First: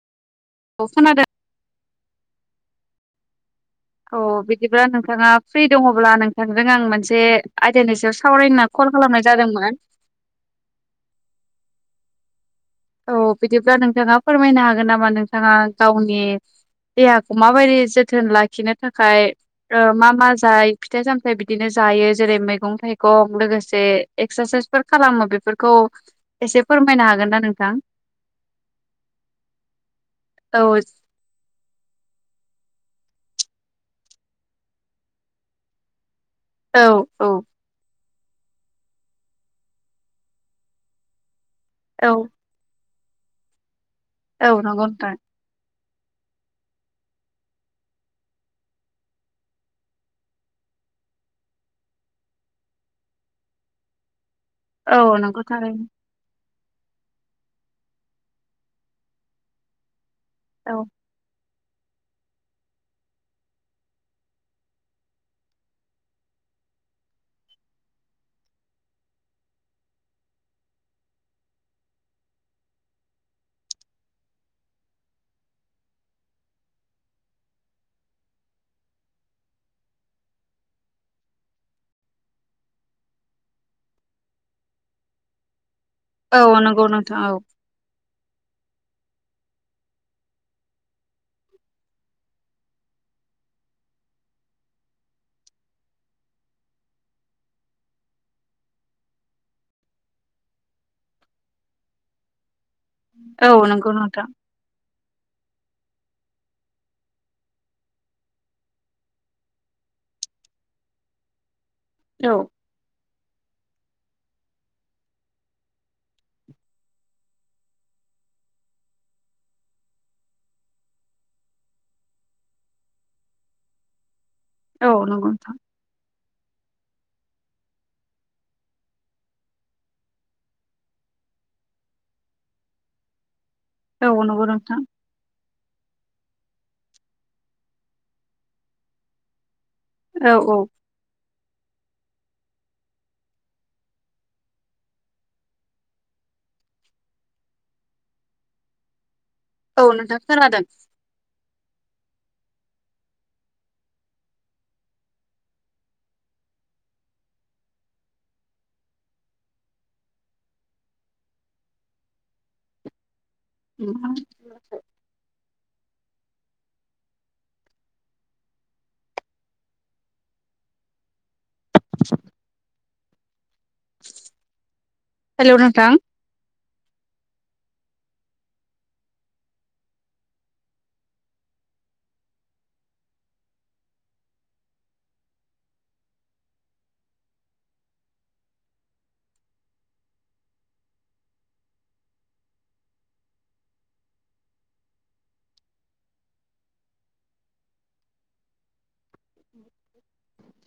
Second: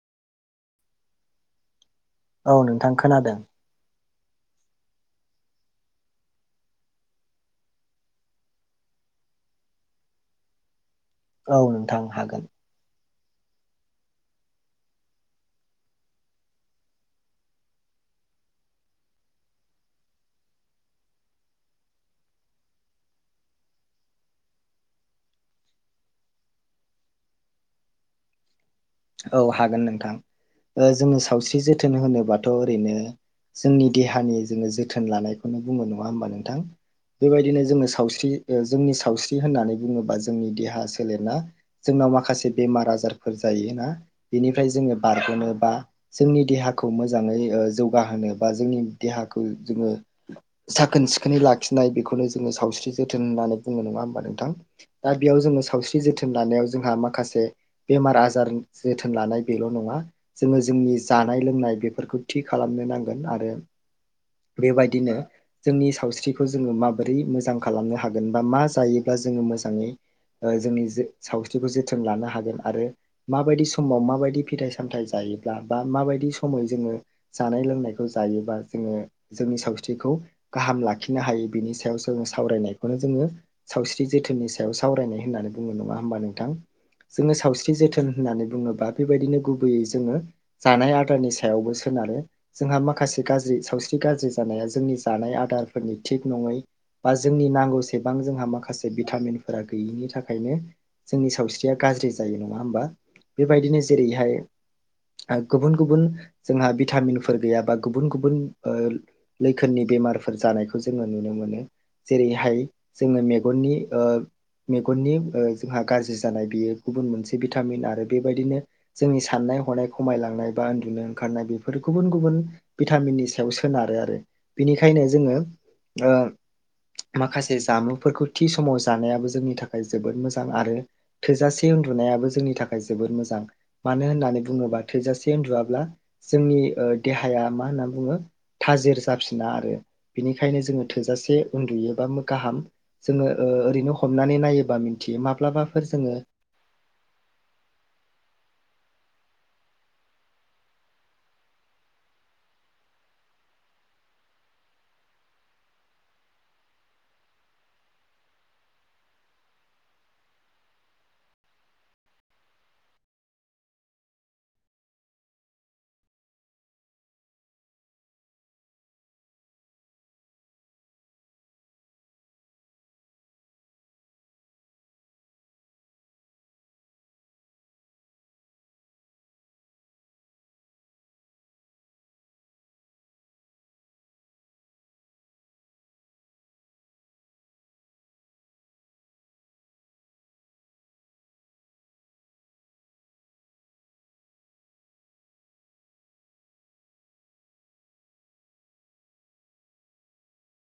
[unintelligible] औ नोंथां खोनादों अ बिदिब्ला नोंथाङा फ्रि दङब्ला नोंथांजों आं मोनसे आइदानि सायाव सावरायनो क कल खालामनाय जादोंमोन। औ नोंथां हागोन। औ बिदिब्ला नोंथाङा फोरमायनो हागोन नामा नोंथाङा गावनि देहाखौ माबायदि जोथोन लाखिनो थाखाय ओ मा मा जाय फिथाइ सामथाइ बिदिनो जायो जेरै मैगं थाइगं लोगोसे एक्सासाइसफोर खालामो बेफोरखौ एसे फोर फोरमायनो हागोन ना नोंथां? औ हागोन नोंथां औ ओ जोङो सावस्रि जोथोन होनोबा थ' ओरैनो जोंनि देहानि जोङो जोथोन लानायखौनो बुङो नङा होमबा नों थां औ औ बेबायदिनो जोङो साव थि ओ जोंनि सावस्रि होननानै बुङोबा जोंनि देहा सोलेरना औ जोंनाव माखासे बेमार आजार फोर जायो ना औ बेनिफ्राय नंगौ जोङो नोंथां बारग'नो बा जोंनि देहाखौ मोजाङै ओ जौगाहोनो बा जोंनि देहाखौ जोङो साखोन सिखोनै लाखिनाय बेखौनो जोङो सावस्रि जोथोन होननानै बुङो नङा होमबा नोंथां? औ दा बेयाव नंगौ जोङो थारैनो सावस्रि जोथोन लानायाव जोंहा माखासे बेमार आजार जोथोन लानाय बेल' नङा जोङो औ जोंनि जानाय लोंनाय बेफोरखौ थि खालामनो नांगोन आरो बेबायदिनो जोंनि सावस्रिखौ जोङो माबोरै मोजां खालामनो हागोन बा मा जायोब्ला जो जोङो मोजाङै ओ जोंनि जे सावस्रिखौ जोथोन लानो हागोन आरो माबायदि समाव माबायदि फिथाइ सामथाइ जायो योब्ला बा माबायदि समै जोङो जानाय लोंनायखौ जायोबा जोङो जोंनि सावस्रिखौ गाहाम लाखिनो हायो बिनि सायाव जोङो सावरायनायखौनो जोङो सावस्रि जो थोननि सायाव सावरायनाय होननानै बुङो नङा होमबा नोंथां औ नंगौ नोंथां औ जोङो सावस्रि जोथोन होननानै बुङो बा बेबायदिनो गुबैयै जोङो जानाय आदारनि सायावबो सोनारो जोंहा माखासे गाज्रि सावस्रि नि गाज्रि जानाया जोंनि जानाय आदारफोरनि थिग नङै बा जोंनि नांगौसेबां जोंहा माखासे भिटामिनफोरा गैयिनि थाखायनो जोंनि सावस्रिया गाज्रि जायो नङा होमबा औ बेबायदिनो नंगौ नोंथां जेरैहाय ओ गुबुन गुबुन जोंहा भिटामिनफोर गैयाबा गुबुन गुबुन ओ लैखोननि बेमारफोर जानायखौ जोङो नुनो मोनो औ जेरैहाय जोङो मे गनि ओ मेगननि ओ जोंहा गाज्रि जानाय बेयो गुबुन मोनसे भिटामिन आरो बेबायदिनो जोंनि सानना नाय हनाय खमायलांनाय बा उन्दुनो ओंखारनाय बेफोर गुबुन गुबुन भिटामिननि सा सायाव सोनारो आरो औ बिनिखायनो नंगौ जोङो नोंथां ओ माखासे जामुफोरखौ थि समाव जानायाबो जोंनि थाखाय जोबोद मोजां आरो थोजासे उन्दु नायाबो जोंनि थाखाय जोबोर मोजां। मानो औ होननानै नंगौ नोंथां बुङोब्ला थोजासे उन्दुवाब्ला जोंनि ओ देहाया मा होनना बुङो थाजिर जाफिना आरो औ औ बिनिखायनो जोङो थोजासे उन्दुयोबा गाहाम जोङो ओ ओरैनो हमनानै नायोबा मिन्थियो माब्लाबाफोर जोङो [inaudible] औ नोंथां खोनादों [unintelligible] [inaudible] हेलौ नोंथां [inaudible]